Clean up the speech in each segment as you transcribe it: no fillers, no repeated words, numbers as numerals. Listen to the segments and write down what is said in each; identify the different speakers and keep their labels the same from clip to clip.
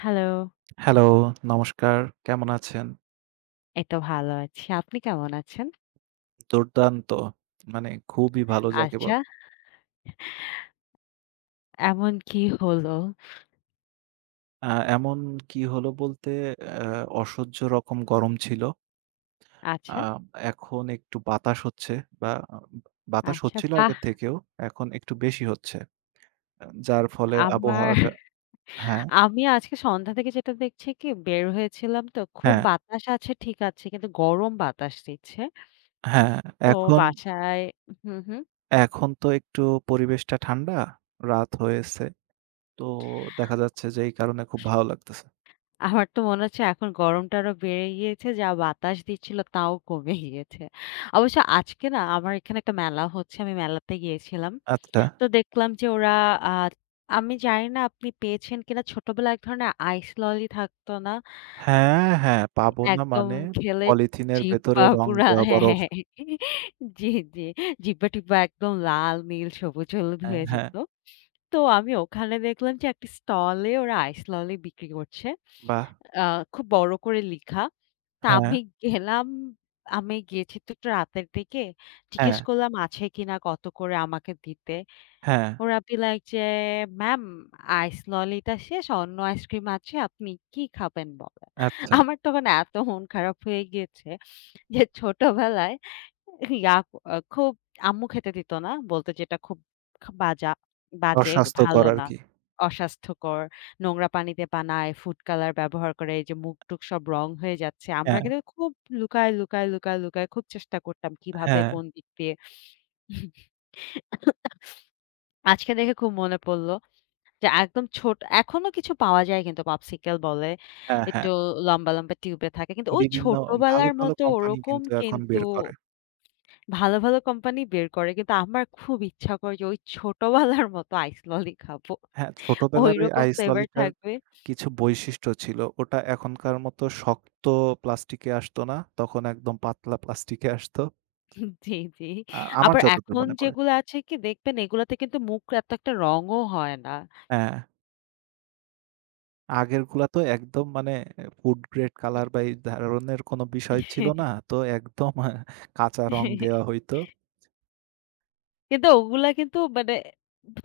Speaker 1: Hello,
Speaker 2: hello, নমস্কার। কেমন আছেন?
Speaker 1: এই তো ভালো আছি। আপনি কেমন আছেন?
Speaker 2: দুর্দান্ত! মানে খুবই ভালো যাকে
Speaker 1: আচ্ছা,
Speaker 2: বলে।
Speaker 1: এমন কি হলো?
Speaker 2: আ এমন কি হলো বলতে আ অসহ্য রকম গরম ছিল। আ
Speaker 1: আচ্ছা,
Speaker 2: এখন একটু বাতাস হচ্ছে বা আ বাতাস
Speaker 1: আচ্ছা,
Speaker 2: হচ্ছিল
Speaker 1: বাহ!
Speaker 2: আগে থেকেও, এখন একটু বেশি হচ্ছে। যার ফলে
Speaker 1: আমার
Speaker 2: আবহাওয়াটা হ্যাঁ,
Speaker 1: আমি আজকে সন্ধ্যা থেকে যেটা দেখছি কি বের হয়েছিলাম তো খুব
Speaker 2: হ্যাঁ,
Speaker 1: বাতাস আছে ঠিক আছে, কিন্তু গরম বাতাস দিচ্ছে।
Speaker 2: হ্যাঁ।
Speaker 1: তো
Speaker 2: এখন
Speaker 1: বাসায় হুম, হুম।
Speaker 2: এখন তো একটু পরিবেশটা ঠান্ডা, রাত হয়েছে। তো দেখা যাচ্ছে যে এই কারণে খুব ভালো লাগতেছে।
Speaker 1: আমার তো মনে হচ্ছে এখন গরমটা আরো বেড়ে গিয়েছে, যা বাতাস দিচ্ছিল তাও কমে গিয়েছে। অবশ্য আজকে না আমার এখানে একটা মেলা হচ্ছে, আমি মেলাতে গিয়েছিলাম।
Speaker 2: আচ্ছা।
Speaker 1: তো দেখলাম যে ওরা আ আমি জানি না আপনি পেয়েছেন কিনা ছোটবেলায় এক ধরনের আইস ললি থাকতো না?
Speaker 2: হ্যাঁ, হ্যাঁ, পাবো না
Speaker 1: একদম
Speaker 2: মানে
Speaker 1: খেলে
Speaker 2: পলিথিনের ভেতরে
Speaker 1: জিব্বা
Speaker 2: রং
Speaker 1: পুরা
Speaker 2: দেওয়া
Speaker 1: হ্যাঁ, হ্যাঁ,
Speaker 2: বরফ।
Speaker 1: হ্যাঁ। জি, জি। জিব্বা-টিব্বা একদম লাল, নীল, সবুজ, হলুদ
Speaker 2: হ্যাঁ,
Speaker 1: হয়ে
Speaker 2: হ্যাঁ,
Speaker 1: যেত। তো আমি ওখানে দেখলাম যে একটা স্টলে ওরা আইস ললি বিক্রি করছে।
Speaker 2: বাহ!
Speaker 1: আ খুব বড় করে লিখা। তা
Speaker 2: হ্যাঁ,
Speaker 1: আমি গেলাম, আমি গিয়েছি তো একটু রাতের দিকে।
Speaker 2: হ্যাঁ,
Speaker 1: জিজ্ঞেস করলাম আছে কিনা কত করে আমাকে দিতে।
Speaker 2: হ্যাঁ,
Speaker 1: ওরা be like যে, "ম্যাম আইস ললিটা শেষ, অন্য আইসক্রিম আছে। আপনি কি খাবেন বলেন?"
Speaker 2: আচ্ছা।
Speaker 1: আমার তখন এত মন খারাপ হয়ে গিয়েছে যে ছোটবেলায় ইয়া আ খুব আম্মু খেতে দিত না। বলত যে, "এটা খুব খা বাজা বাজে,
Speaker 2: অস্বাস্থ্যকর
Speaker 1: ভালো না।
Speaker 2: আরকি।
Speaker 1: অস্বাস্থ্যকর। নোংরা পানিতে বানায়, ফুড কালার ব্যবহার করে। এই যে মুখ-টুক সব রং হয়ে যাচ্ছে।" আমরা
Speaker 2: হ্যাঁ,
Speaker 1: কিন্তু খুব লুকায়, লুকায়, লুকায়, লুকায় খুব চেষ্টা করতাম কিভাবে
Speaker 2: হ্যাঁ,
Speaker 1: কোন দিক দিয়ে আজকে দেখে খুব মনে পড়ল। যে একদম ছোট এখনো কিছু পাওয়া যায় কিন্তু পপসিকল বলে।
Speaker 2: হ্যাঁ,
Speaker 1: একটু
Speaker 2: হ্যাঁ।
Speaker 1: লম্বা, লম্বা টিউবে থাকে। কিন্তু ওই
Speaker 2: বিভিন্ন ভালো,
Speaker 1: ছোটবেলার
Speaker 2: ভালো
Speaker 1: মতো
Speaker 2: কোম্পানি
Speaker 1: ওরকম
Speaker 2: কিন্তু এখন
Speaker 1: কিন্তু
Speaker 2: বের করে।
Speaker 1: ভালো, ভালো কোম্পানি বের করে। কিন্তু আমার খুব ইচ্ছা করে যে ওই ছোটবেলার মতো আইস ললি খাবো।
Speaker 2: হ্যাঁ, ছোটবেলার ওই
Speaker 1: ওইরকম
Speaker 2: আইস
Speaker 1: ফ্লেভার
Speaker 2: ললিটার
Speaker 1: থাকবে
Speaker 2: কিছু বৈশিষ্ট্য ছিল। ওটা এখনকার মতো শক্ত প্লাস্টিকে আসতো না। তখন একদম পাতলা প্লাস্টিকে আসতো।
Speaker 1: জি, জি।
Speaker 2: আমার
Speaker 1: আবার
Speaker 2: যতদূর
Speaker 1: এখন
Speaker 2: মনে পড়ে।
Speaker 1: যেগুলো আছে কি দেখবেন এগুলাতে কিন্তু মুখ এত একটা রঙও হয় না।
Speaker 2: হ্যাঁ। আগেরগুলা তো একদম মানে ফুড গ্রেড কালার বা এই ধরনের কোনো বিষয় ছিল না। তো একদম কাঁচা রং দেওয়া হইতো।
Speaker 1: কিন্তু ওগুলা কিন্তু মানে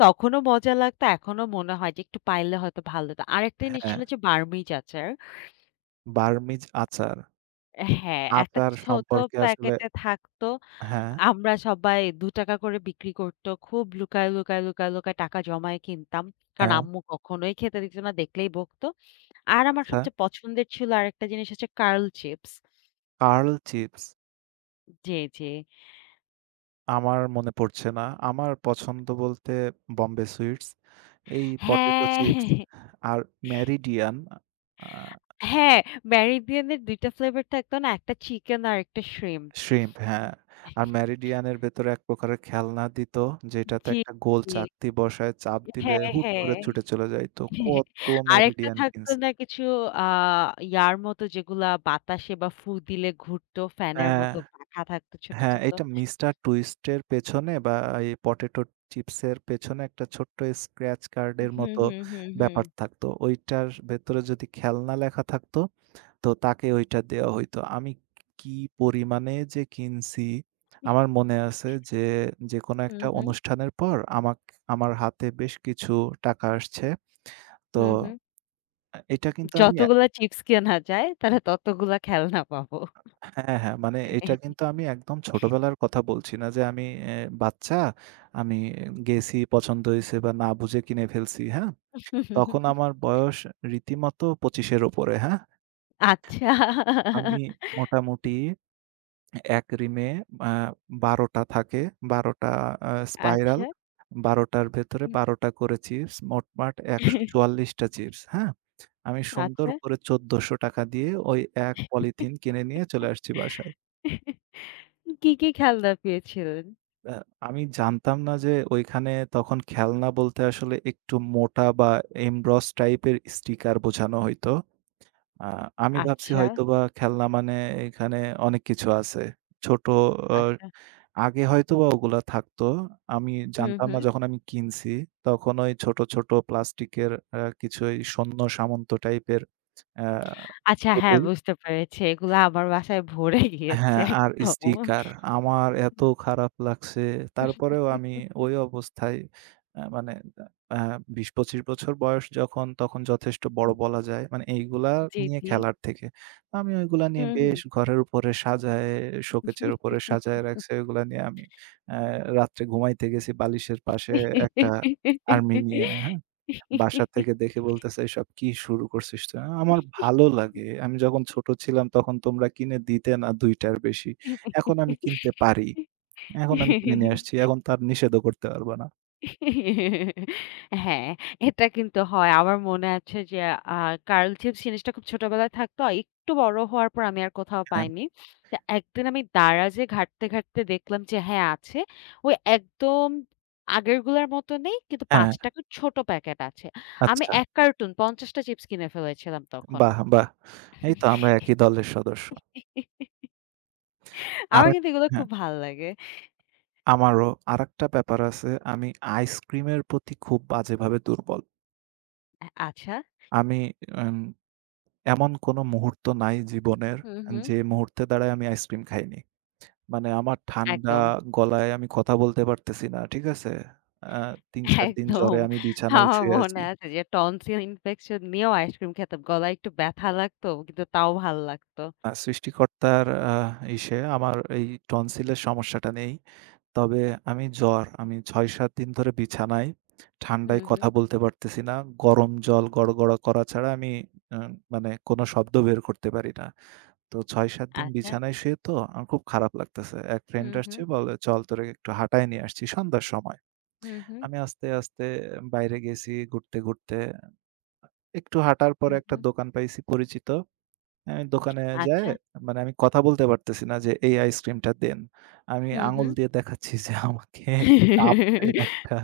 Speaker 1: তখনও মজা লাগতো। এখনো মনে হয় যে একটু পাইলে হয়তো ভালো হতো। আরেকটা জিনিস
Speaker 2: হ্যাঁ,
Speaker 1: ছিল যে বার্মিজ আচার।
Speaker 2: বার্মিজ আচার।
Speaker 1: হ্যাঁ, একটা
Speaker 2: আচার
Speaker 1: ছোট
Speaker 2: সম্পর্কে আসলে
Speaker 1: প্যাকেটে থাকতো।
Speaker 2: হ্যাঁ,
Speaker 1: আমরা সবাই ৳২ করে বিক্রি করত। খুব লুকায়, লুকায়, লুকায়, লুকায় টাকা জমায় কিনতাম। কারণ
Speaker 2: হ্যাঁ,
Speaker 1: আম্মু কখনোই খেতে দিত না, দেখলেই বকতো। আর আমার
Speaker 2: আচ্ছা।
Speaker 1: সবচেয়ে পছন্দের ছিল আরেকটা জিনিস হচ্ছে কার্ল চিপস।
Speaker 2: কার্ল চিপস
Speaker 1: জি, জি।
Speaker 2: আমার মনে পড়ছে না। আমার পছন্দ বলতে বোম্বে সুইটস, এই পটেটো
Speaker 1: হ্যাঁ,
Speaker 2: চিপস আর মেরিডিয়ান আ
Speaker 1: হ্যাঁ, মেরিডিয়ানের ২ টা ফ্লেভার থাকতো না? একটা চিকেন আর একটা শ্রিম্প।
Speaker 2: শ্রিম্প হ্যাঁ। আর মেরিডিয়ানের ভেতরে এক প্রকারের খেলনা দিত, যেটাতে
Speaker 1: জি,
Speaker 2: একটা গোল
Speaker 1: জি।
Speaker 2: চাকতি বসায় চাপ দিলে
Speaker 1: হ্যাঁ,
Speaker 2: হুট
Speaker 1: হ্যাঁ।
Speaker 2: করে ছুটে চলে যাইত। কত
Speaker 1: আরেকটা
Speaker 2: মেরিডিয়ান
Speaker 1: থাকতো
Speaker 2: কিনছি।
Speaker 1: না কিছু আ ইয়ার মতো যেগুলা বাতাসে বা ফু দিলে ঘুরতো ফ্যানের
Speaker 2: হ্যাঁ,
Speaker 1: মতো পাখা থাকতো ছোট,
Speaker 2: হ্যাঁ,
Speaker 1: ছোট।
Speaker 2: এটা মিস্টার টুইস্টের পেছনে বা এই পটেটো চিপসের পেছনে একটা ছোট্ট স্ক্র্যাচ কার্ডের
Speaker 1: হুম,
Speaker 2: মতো
Speaker 1: হুম, হুম, হুম।
Speaker 2: ব্যাপার থাকতো। ওইটার ভেতরে যদি খেলনা লেখা থাকতো তো তাকে ওইটা দেওয়া হইতো। আমি কি পরিমাণে যে কিনছি, আমার মনে আছে যে, যেকোনো
Speaker 1: হুম,
Speaker 2: একটা
Speaker 1: হুম,
Speaker 2: অনুষ্ঠানের পর আমাক আমার হাতে বেশ কিছু টাকা আসছে। তো
Speaker 1: হুম, হুম।
Speaker 2: এটা কিন্তু আমি
Speaker 1: যতগুলা চিপস কেনা যায় তাহলে ততগুলা খেলনা পাবো।
Speaker 2: হ্যাঁ, হ্যাঁ, মানে এটা কিন্তু আমি একদম ছোটবেলার কথা বলছি না যে আমি বাচ্চা, আমি গেছি পছন্দ হইছে বা না বুঝে কিনে ফেলছি, হ্যাঁ? তখন আমার বয়স রীতিমতো ২৫ এর উপরে, হ্যাঁ?
Speaker 1: আচ্ছা,
Speaker 2: আমি মোটামুটি এক রিমে আ ১২ টা থাকে। ১২ টা স্পাইরাল।
Speaker 1: আচ্ছা,
Speaker 2: ১২ টার ভেতরে
Speaker 1: হুম।
Speaker 2: ১২ টা করে চিপস। মোটমাট ১৪৪ টা চিপস, হ্যাঁ? আমি সুন্দর
Speaker 1: আচ্ছা।
Speaker 2: করে ৳১৪০০ দিয়ে ওই এক পলিথিন কিনে নিয়ে চলে আসছি বাসায়।
Speaker 1: কি, কি খেলনা পেয়েছিলেন?
Speaker 2: আ আমি জানতাম না যে ওইখানে তখন খেলনা বলতে আসলে একটু মোটা বা এমবস টাইপের স্টিকার বোঝানো হইতো। আ আমি ভাবছি
Speaker 1: আচ্ছা,
Speaker 2: হয়তোবা খেলনা মানে এখানে অনেক কিছু আছে। ছোট
Speaker 1: আচ্ছা।
Speaker 2: আগে হয়তোবা ওগুলা থাকতো। আমি
Speaker 1: হুম,
Speaker 2: জানতাম
Speaker 1: হুম।
Speaker 2: না যখন আমি কিনছি, তখন ওই ছোট, ছোট প্লাস্টিকের কিছু এই সৈন্য সামন্ত টাইপের অ্যা
Speaker 1: আচ্ছা হ্যাঁ,
Speaker 2: পুতুল।
Speaker 1: বুঝতে পেরেছি। এগুলা আমার বাসায় ভরে গিয়েছে
Speaker 2: হ্যাঁ, আর
Speaker 1: একদম।
Speaker 2: স্টিকার। আমার এত
Speaker 1: হুম।
Speaker 2: খারাপ লাগছে। তারপরেও আমি ওই অবস্থায় মানে আ ২০-২৫ বছর বয়স যখন, তখন যথেষ্ট বড় বলা যায়। মানে এইগুলা
Speaker 1: জি,
Speaker 2: নিয়ে
Speaker 1: জি।
Speaker 2: খেলার থেকে। আমি ওইগুলা নিয়ে
Speaker 1: হুম, হুম।
Speaker 2: বেশ ঘরের উপরে সাজায়, শোকেজের উপরে সাজায় রাখছি। ওইগুলা নিয়ে আমি অ্যা রাত্রে ঘুমাইতে গেছি বালিশের পাশে একটা আর্মি নিয়ে। বাসা থেকে দেখে বলতেছে, "এসব কি শুরু করছিস তুই?" আমার ভালো লাগে। আমি যখন ছোট ছিলাম তখন তোমরা কিনে দিতে না ২ টার বেশি। এখন আমি কিনতে পারি। এখন আমি কিনে নিয়ে আসছি। এখন তো আর নিষেধও করতে পারবা না।
Speaker 1: হ্যাঁ, এটা কিন্তু হয়। আমার মনে আছে যে আ কার্ল চিপস জিনিসটা খুব ছোটবেলায় থাকতো। আর একটু বড় হওয়ার পর আমি আর কোথাও
Speaker 2: হ্যাঁ,
Speaker 1: পাইনি। তো একদিন আমি দারাজে ঘাঁটতে, ঘাঁটতে দেখলাম যে হ্যাঁ আছে। ওই একদম আগেরগুলার মতো নেই কিন্তু
Speaker 2: হ্যাঁ,
Speaker 1: ৳৫ র ছোট প্যাকেট আছে। আমি
Speaker 2: আচ্ছা।
Speaker 1: ১ কার্টুন ৫০ টা চিপস কিনে ফেলেছিলাম তখন।
Speaker 2: বাহ! বাহ! এই তো আমরা একই দলের সদস্য।
Speaker 1: আমার
Speaker 2: আরেক
Speaker 1: কিন্তু এগুলো
Speaker 2: হ্যাঁ,
Speaker 1: খুব ভাল লাগে।
Speaker 2: আমারও আরেকটা ব্যাপার আছে। আমি আইসক্রিমের প্রতি খুব বাজেভাবে দুর্বল।
Speaker 1: আচ্ছা।
Speaker 2: আমি এম এমন কোনো মুহূর্ত নাই জীবনের
Speaker 1: হুম, হুম।
Speaker 2: যে মুহূর্তে দ্বারা আমি আইসক্রিম খাইনি। মানে আমার ঠান্ডা
Speaker 1: একদম।
Speaker 2: গলায় আমি কথা বলতে পারতেছি না। ঠিক আছে? আ ৩-৪ দিন
Speaker 1: একদম।
Speaker 2: জ্বরে আমি বিছানায়
Speaker 1: আমার
Speaker 2: শুয়ে
Speaker 1: মনে
Speaker 2: আছি।
Speaker 1: আছে যে টনসিল ইনফেকশন নিয়েও আইসক্রিম খেতাম। গলায় একটু ব্যথা লাগতো কিন্তু তাও ভাল লাগতো।
Speaker 2: সৃষ্টিকর্তার ইসে আমার এই টনসিলের সমস্যাটা নেই। তবে আমি জ্বর। আমি ৬-৭ দিন ধরে বিছানায়,
Speaker 1: হুম,
Speaker 2: ঠান্ডায়
Speaker 1: হুম।
Speaker 2: কথা বলতে পারতেছি না। গরম জল গড়গড়া করা ছাড়া আমি আ মানে কোনো শব্দ বের করতে পারি না। তো ৬-৭ দিন
Speaker 1: আচ্ছা।
Speaker 2: বিছানায় শুয়ে তো আমার খুব খারাপ লাগতেছে। এক ফ্রেন্ড
Speaker 1: হুম, হুম।
Speaker 2: আসছে বলে, "চল তোরে একটু হাঁটায় নিয়ে আসছি" সন্ধ্যার সময়।
Speaker 1: হুম, হুম।
Speaker 2: আমি আস্তে, আস্তে বাইরে গেছি ঘুরতে, ঘুরতে। একটু হাঁটার পরে
Speaker 1: হুম,
Speaker 2: একটা
Speaker 1: হুম।
Speaker 2: দোকান পাইছি পরিচিত। আমি দোকানে যায়ে
Speaker 1: আচ্ছা।
Speaker 2: মানে আমি কথা বলতে পারতেছি না যে, "এই আইসক্রিমটা দেন।" আমি
Speaker 1: হুম,
Speaker 2: আঙুল
Speaker 1: হুম।
Speaker 2: দিয়ে দেখাচ্ছি যে, "আমাকে কাপ দেন একটা।"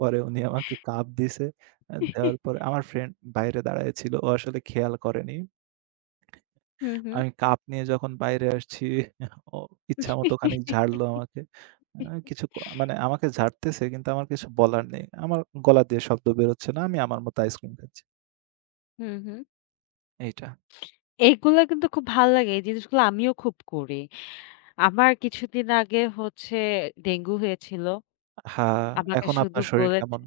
Speaker 2: পরে উনি আমাকে কাপ দিছে। দেওয়ার পরে আমার ফ্রেন্ড বাইরে দাঁড়ায় ছিল। ও আসলে খেয়াল করেনি।
Speaker 1: হুম, হুম।
Speaker 2: আমি কাপ নিয়ে যখন বাইরে আসছি ও ইচ্ছামত খানিক ঝাড়লো আমাকে। আ কিছু ক মানে আমাকে ঝাড়তেছে কিন্তু আমার কিছু বলার নেই। আমার গলা দিয়ে শব্দ বেরোচ্ছে না। আমি আমার মতো আইসক্রিম খাচ্ছি।
Speaker 1: হুম, হুম।
Speaker 2: এইটা।
Speaker 1: এগুলা কিন্তু খুব ভাল লাগে। এই জিনিসগুলো আমিও খুব করি। আমার কিছুদিন আগে হচ্ছে ডেঙ্গু হয়েছিল।
Speaker 2: হ্যাঁ,
Speaker 1: আমাকে
Speaker 2: এখন
Speaker 1: শুধু
Speaker 2: আপনার শরীর
Speaker 1: বলেছে
Speaker 2: কেমন?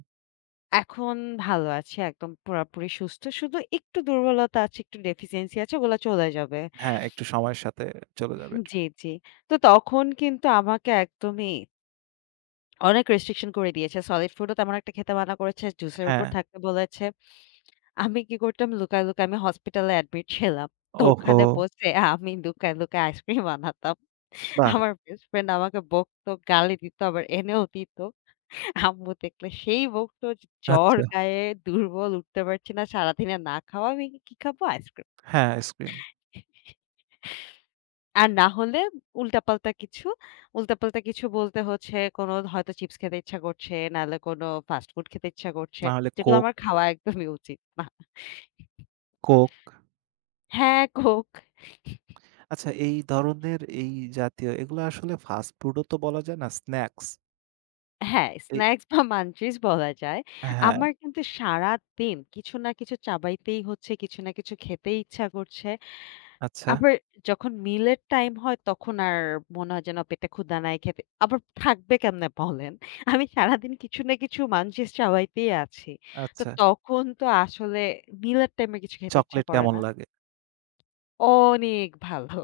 Speaker 1: এখন ভালো আছি। একদম পুরাপুরি সুস্থ। শুধু একটু দুর্বলতা আছে, একটু ডেফিসিয়েন্সি আছে, ওগুলা চলে যাবে।
Speaker 2: হ্যাঁ, একটু সময়ের সাথে চলে যাবে এটা।
Speaker 1: জি, জি। তো তখন কিন্তু আমাকে একদমই অনেক রেস্ট্রিকশন করে দিয়েছে। সলিড ফুডও তেমন একটা খেতে মানা করেছে, জুসের উপর
Speaker 2: হ্যাঁ।
Speaker 1: থাকতে বলেছে। আমি কি করতাম লুকায়, লুকায় আমি হসপিটালে অ্যাডমিট ছিলাম। তো
Speaker 2: ওহো!
Speaker 1: ওখানে বসে আমি লুকায়, লুকায় আইসক্রিম বানাতাম।
Speaker 2: বাহ!
Speaker 1: আমার বেস্ট ফ্রেন্ড আমাকে বকতো, গালি দিত, আবার এনেও দিত। আম্মু দেখলে সেই বকতো যে, "জ্বর
Speaker 2: আচ্ছা।
Speaker 1: গায়ে, দুর্বল, উঠতে পারছি না, সারাদিনে না খাওয়া। আমি কি খাবো? আইসক্রিম।"
Speaker 2: হ্যাঁ, আইসক্রিম।
Speaker 1: আর না হলে উল্টাপাল্টা কিছু উল্টাপাল্টা কিছু বলতে হচ্ছে কোনো হয়তো চিপস খেতে ইচ্ছা করছে, নাহলে কোনো ফাস্ট ফুড খেতে ইচ্ছা করছে।
Speaker 2: না হলে
Speaker 1: যেগুলো
Speaker 2: কোক,
Speaker 1: আমার খাওয়া একদমই উচিত না।
Speaker 2: কোক।
Speaker 1: হ্যাঁ, কোক।
Speaker 2: আচ্ছা এই ধরনের এই জাতীয় এগুলো আসলে ফাস্ট ফুডও তো বলা যায় না, স্ন্যাকস।
Speaker 1: হ্যাঁ,
Speaker 2: এই
Speaker 1: স্ন্যাকস বা মানচিস বলা যায়।
Speaker 2: হ্যাঁ,
Speaker 1: আমার কিন্তু সারাদিন কিছু না কিছু চাবাইতেই হচ্ছে, কিছু না কিছু খেতে ইচ্ছা করছে।
Speaker 2: আচ্ছা,
Speaker 1: আবার যখন মিলের টাইম হয় তখন আর মনে হয় যেন পেটে ক্ষুধা নাই খেতে আবার থাকবে কেমনে বলেন? আমি সারাদিন কিছু না কিছু মানচিস চাবাইতেই আছি। তো
Speaker 2: আচ্ছা।
Speaker 1: তখন তো আসলে মিলের টাইমে কিছু খেতে ইচ্ছা
Speaker 2: চকোলেট
Speaker 1: করে
Speaker 2: কেমন
Speaker 1: না।
Speaker 2: লাগে?
Speaker 1: অনেক ভালো।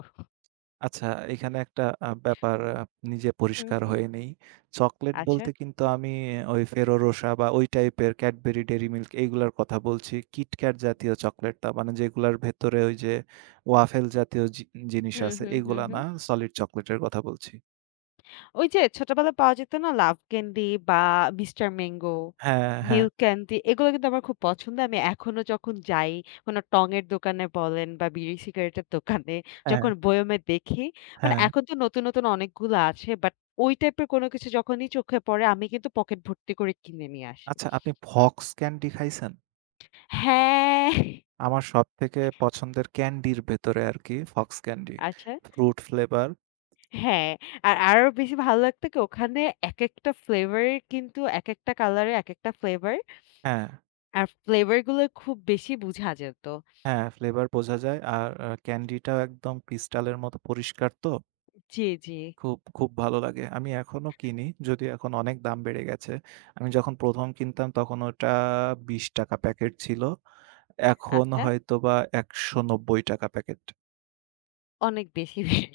Speaker 2: আচ্ছা এখানে একটা ব্যাপার নিজে
Speaker 1: হুম,
Speaker 2: পরিষ্কার
Speaker 1: হুম।
Speaker 2: হয়ে নেই। চকোলেট
Speaker 1: আচ্ছা।
Speaker 2: বলতে কিন্তু আমি ওই Ferrero Rocher বা ওই টাইপের Cadbury Dairy Milk এইগুলার কথা বলছি। KitKat জাতীয় চকোলেটটা মানে যেগুলার ভেতরে ওই যে ওয়াফেল জাতীয় জিনিস
Speaker 1: হুম,
Speaker 2: আছে
Speaker 1: হুম, হুম,
Speaker 2: এগুলা
Speaker 1: হুম।
Speaker 2: না, সলিড চকোলেটের কথা বলছি।
Speaker 1: ওই যে ছোটবেলায় পাওয়া যেত না লাভ ক্যান্ডি বা মিস্টার ম্যাংগো,
Speaker 2: হ্যাঁ, হ্যাঁ,
Speaker 1: মিল্ক ক্যান্ডি এগুলো কিন্তু আমার খুব পছন্দ। আমি এখনো যখন যাই কোনো টঙের দোকানে বলেন বা বিড়ি সিগারেটের দোকানে
Speaker 2: হ্যাঁ,
Speaker 1: যখন বয়মে দেখি মানে
Speaker 2: হ্যাঁ।
Speaker 1: এখন তো নতুন, নতুন অনেকগুলো আছে বাট ওই টাইপের কোনো কিছু যখনই চোখে পড়ে আমি কিন্তু পকেট ভর্তি করে কিনে নিয়ে আসি।
Speaker 2: আচ্ছা আপনি Fox Candy খাইছেন?
Speaker 1: হ্যাঁ,
Speaker 2: আমার সবথেকে পছন্দের ক্যান্ডির ভেতরে আরকি Fox Candy।
Speaker 1: আচ্ছা।
Speaker 2: ফ্রুট ফ্লেভার
Speaker 1: হ্যাঁ, আর আরো বেশি ভালো লাগতো কি ওখানে একেকটা ফ্লেভারের কিন্তু একেকটা কালারের একেকটা ফ্লেভার
Speaker 2: হ্যাঁ।
Speaker 1: আর ফ্লেভার গুলো খুব বেশি বুঝা যেত।
Speaker 2: হ্যাঁ, ফ্লেভার বোঝা যায়। আর ক্যান্ডিটাও একদম ক্রিস্টালের মতো পরিষ্কার তো।
Speaker 1: জি, জি।
Speaker 2: খুব, খুব ভালো লাগে। আমি এখনো কিনি, যদিও এখন অনেক দাম বেড়ে গেছে। আমি যখন ১ম কিনতাম তখন ওটা ৳২০ প্যাকেট ছিল। এখন
Speaker 1: আচ্ছা,
Speaker 2: হয়তোবা ৳১৯০ প্যাকেট।
Speaker 1: অনেক বেশি ভিড়।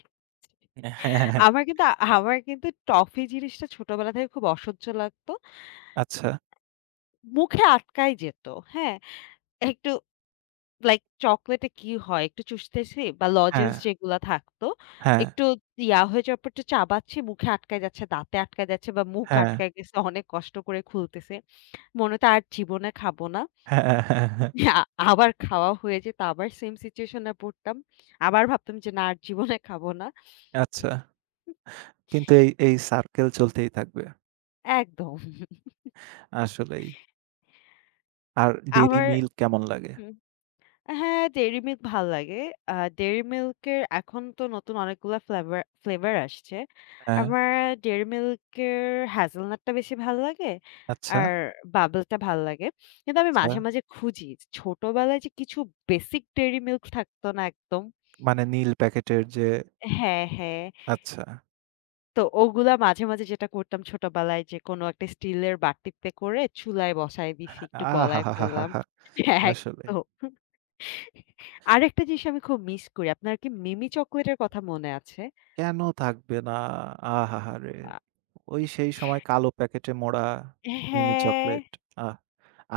Speaker 2: হ্যাঁ,
Speaker 1: আমার কিন্তু আমার কিন্তু টফি জিনিসটা ছোটবেলা থেকে খুব অসহ্য লাগতো।
Speaker 2: আচ্ছা।
Speaker 1: মুখে আটকাই যেত। হ্যাঁ? একটু লাইক চকোলেটে কি হয়? একটু চুষতেছি বা
Speaker 2: হ্যাঁ,
Speaker 1: লজেন্স যেগুলা থাকতো,
Speaker 2: হ্যাঁ,
Speaker 1: একটু ইয়া হয়ে যাওয়ার পর একটু চাবাচ্ছি, মুখে আটকায় যাচ্ছে, দাঁতে আটকায় যাচ্ছে বা মুখ
Speaker 2: হ্যাঁ,
Speaker 1: আটকায় গেছে, অনেক কষ্ট করে খুলতেছে। মনে হতো আর জীবনে খাবো না।
Speaker 2: হ্যাঁ, হ্যাঁ, হ্যাঁ।
Speaker 1: আ আবার খাওয়া হয়ে যেত। আবার সেম সিচুয়েশন এ পড়তাম। আবার ভাবতাম যে, "না আর জীবনে খাবো না।"
Speaker 2: আচ্ছা। কিন্তু এই, এই সার্কেল চলতেই থাকবে।
Speaker 1: একদম।
Speaker 2: আসলেই। আর ডেইরি
Speaker 1: আবার
Speaker 2: মিল্ক কেমন লাগে?
Speaker 1: হুম, হ্যাঁ, ডেইরি মিল্ক ভাল লাগে। আ ডেইরি মিল্ক এর এখন তো নতুন অনেকগুলা ফ্লেভার ফ্লেভার আসছে।
Speaker 2: হ্যাঁ,
Speaker 1: আমার ডেইরি মিল্ক এর হ্যাজেলনাটটা বেশি ভাল লাগে।
Speaker 2: আচ্ছা,
Speaker 1: আর বাবলটা ভাল লাগে। কিন্তু আমি
Speaker 2: আচ্ছা।
Speaker 1: মাঝে, মাঝে খুঁজি ছোটবেলায় যে কিছু বেসিক ডেইরি মিল্ক থাকতো না একদম
Speaker 2: মানে নীল প্যাকেটের যে
Speaker 1: হ্যাঁ, হ্যাঁ।
Speaker 2: আচ্ছা।
Speaker 1: তো ওগুলা মাঝে, মাঝে যেটা করতাম ছোটবেলায় যে কোনো একটা স্টিলের বাটিতে করে চুলায় বসায় দিছি, একটু গলায় ফেললাম।
Speaker 2: আহাহাহাহা! আসলে
Speaker 1: একদম। আরেকটা জিনিস আমি খুব মিস করি। আপনার কি মিমি চকোলেটের কথা মনে আছে?
Speaker 2: কেন থাকবে না? আহাহারে!
Speaker 1: আ
Speaker 2: ওই সেই সময় কালো প্যাকেটে মোড়া মিমি
Speaker 1: হ্যাঁ,
Speaker 2: চকোলেট, আহ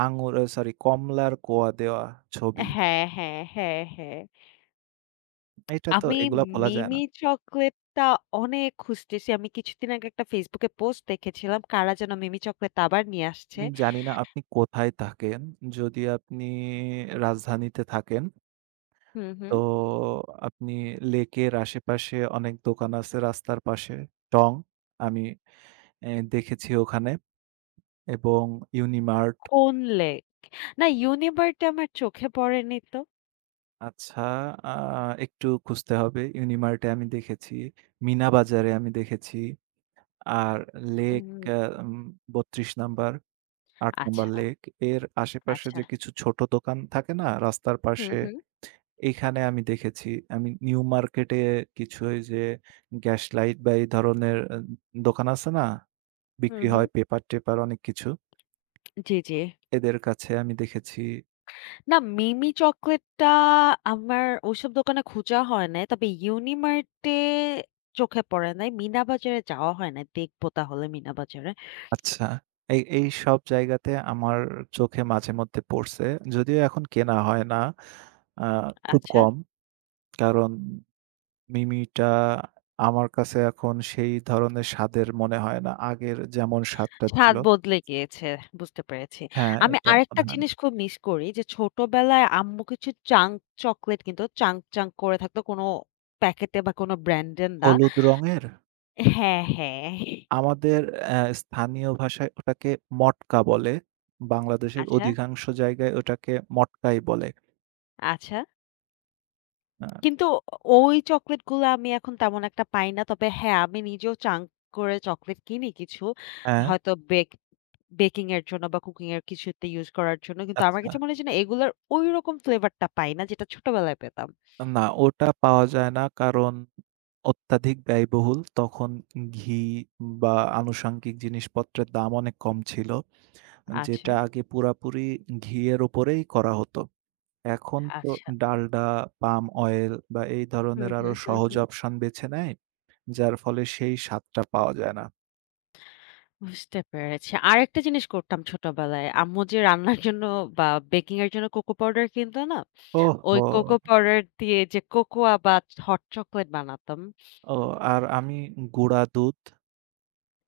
Speaker 2: আঙুর সরি কমলার কোয়া দেওয়া ছবি।
Speaker 1: হ্যাঁ, হ্যাঁ, হ্যাঁ, হ্যাঁ।
Speaker 2: এটা তো
Speaker 1: আমি
Speaker 2: এগুলা ভোলা যায় না।
Speaker 1: মিমি চকোলেটটা অনেক খুঁজতেছি। আমি কিছুদিন আগে একটা Facebook এ পোস্ট দেখেছিলাম, কারা যেন মিমি চকোলেটটা আবার নিয়ে আসছে।
Speaker 2: আমি জানি না আপনি কোথায় থাকেন? যদি আপনি রাজধানীতে থাকেন,
Speaker 1: হুম,
Speaker 2: তো
Speaker 1: হুম।
Speaker 2: আপনি লেকের আশেপাশে অনেক দোকান আছে রাস্তার পাশে। টং আমি এ দেখেছি ওখানে এবং ইউনিমার্ট।
Speaker 1: কোনলে? না, ইউনিভার্সটা আমার চোখে পড়েনি তো।
Speaker 2: আচ্ছা, আ একটু খুঁজতে হবে। ইউনিমার্টে আমি দেখেছি, মিনা বাজারে আমি দেখেছি। আর লেক
Speaker 1: উম
Speaker 2: আ উম ৩২ নাম্বার, ৮ নাম্বার
Speaker 1: আচ্ছা,
Speaker 2: লেক এর আশেপাশে
Speaker 1: আচ্ছা।
Speaker 2: যে কিছু ছোট দোকান থাকে না রাস্তার
Speaker 1: হুম,
Speaker 2: পাশে,
Speaker 1: হুম।
Speaker 2: এখানে আমি দেখেছি। আমি নিউ মার্কেটে কিছু ওই যে গ্যাস লাইট বা এই ধরনের দোকান আছে না?
Speaker 1: হুম,
Speaker 2: বিক্রি
Speaker 1: হুম।
Speaker 2: হয় পেপার-টেপার অনেক কিছু।
Speaker 1: জি, জি।
Speaker 2: এদের কাছে আমি দেখেছি।
Speaker 1: না মিমি চকোলেটটা আমার ওইসব দোকানে খোঁজা হয় নাই। তবে ইউনিমার্টে চোখে পড়ে নাই। মিনা বাজারে যাওয়া হয় নাই। দেখবো তাহলে মিনা বাজারে।
Speaker 2: আচ্ছা। এই এইসব জায়গাতে আমার চোখে মাঝে মধ্যে পড়ছে। যদিও এখন কেনা হয় না। আ খুব
Speaker 1: আচ্ছা।
Speaker 2: কম। কারণ মিমিটা আমার কাছে এখন সেই ধরনের স্বাদের মনে হয় না। আগের যেমন স্বাদটা ছিল।
Speaker 1: স্বাদ বদলে গিয়েছে। বুঝতে পেরেছি।
Speaker 2: হ্যাঁ,
Speaker 1: আমি
Speaker 2: এটা মনে
Speaker 1: আরেকটা
Speaker 2: হয় না।
Speaker 1: জিনিস খুব মিস করি যে ছোটবেলায় আম্মু কিছু চকোলেট কিনত। চাঙ্ক, চাঙ্ক করে থাকতো কোনো প্যাকেটে বা কোনো ব্র্যান্ডের না।
Speaker 2: হলুদ রঙের
Speaker 1: হ্যাঁ, হ্যাঁ।
Speaker 2: আমাদের স্থানীয় ভাষায় ওটাকে মটকা বলে। বাংলাদেশের
Speaker 1: আচ্ছা,
Speaker 2: অধিকাংশ জায়গায় ওটাকে মটকাই বলে।
Speaker 1: আচ্ছা।
Speaker 2: আ
Speaker 1: কিন্তু অ ওই চকোলেট গুলা আমি এখন তেমন একটা পাই না। তবে হ্যাঁ, আমি নিজেও চাঙ্ক করে চকোলেট কিনি কিছু।
Speaker 2: হ্যাঁ,
Speaker 1: হয়তো বেকিং এর জন্য বা কুকিং এর কিছুতে ইউস করার জন্য। কিন্তু আমার
Speaker 2: আচ্ছা।
Speaker 1: কাছে মনে হয় যে না এগুলার ঐরকম ফ্লেভার টা পাই না যেটা ছোটবেলায় পেতাম।
Speaker 2: না, ওটা পাওয়া যায় না। কারণ অত্যাধিক ব্যয়বহুল। তখন ঘি বা আনুষঙ্গিক জিনিসপত্রের দাম অনেক কম ছিল।
Speaker 1: আচ্ছা,
Speaker 2: যেটা আগে পুরাপুরি ঘিয়ের উপরেই করা হতো। এখন তো
Speaker 1: আচ্ছা।
Speaker 2: ডালডা, পাম অয়েল বা এই
Speaker 1: হুম,
Speaker 2: ধরনের আরো
Speaker 1: হুম, হুম,
Speaker 2: সহজ
Speaker 1: হুম।
Speaker 2: অপশন বেছে নেয়। যার ফলে সেই স্বাদটা পাওয়া যায় না।
Speaker 1: বুঝতে পেরেছি। আরেকটা জিনিস করতাম ছোটবেলায়। আম্মু যে রান্নার জন্য বা বেকিং এর জন্য কোকো পাউডার কিনত না? ওই কোকো
Speaker 2: ওহহো!
Speaker 1: পাউডার দিয়ে যে কোকোয়া বা হট চকোলেট বানাতাম।
Speaker 2: ও ও আর আমি গুঁড়া দুধ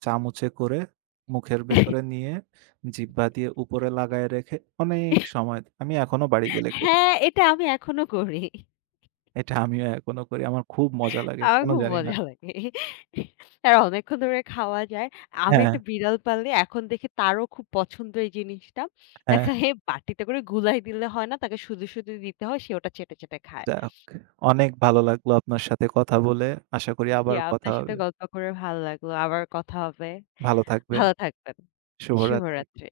Speaker 2: চামচে করে মুখের ভেতরে নিয়ে জিহ্বা দিয়ে উপরে লাগায় রেখে অনেক সময় আমি এখনো বাড়ি গেলে করি।
Speaker 1: হ্যাঁ, এটা আমি এখনো করি।
Speaker 2: এটা আমিও এখনো করি। আমার খুব মজা লাগে।
Speaker 1: আমার
Speaker 2: কেন
Speaker 1: খুব
Speaker 2: জানি না।
Speaker 1: মজা লাগে। আর অনেকক্ষণ ধরে খাওয়া যায়। আমি
Speaker 2: হ্যাঁ,
Speaker 1: একটা বিড়াল পাললে এখন দেখি তারও খুব পছন্দ এই জিনিসটা।
Speaker 2: হ্যাঁ।
Speaker 1: দেখা হে বাটিতে করে গুলাই দিলে হয় না, তাকে শুধু, শুধু দিতে হয়। সে ওটা চেটে, চেটে খায়।
Speaker 2: যাক অনেক ভালো লাগলো আপনার সাথে কথা বলে। আশা করি
Speaker 1: জি,
Speaker 2: আবার কথা
Speaker 1: আপনার সাথে
Speaker 2: হবে।
Speaker 1: গল্প করে ভালো লাগলো। আবার কথা হবে।
Speaker 2: ভালো থাকবেন।
Speaker 1: ভালো থাকবেন।
Speaker 2: শুভরাত্রি।
Speaker 1: শুভরাত্রি।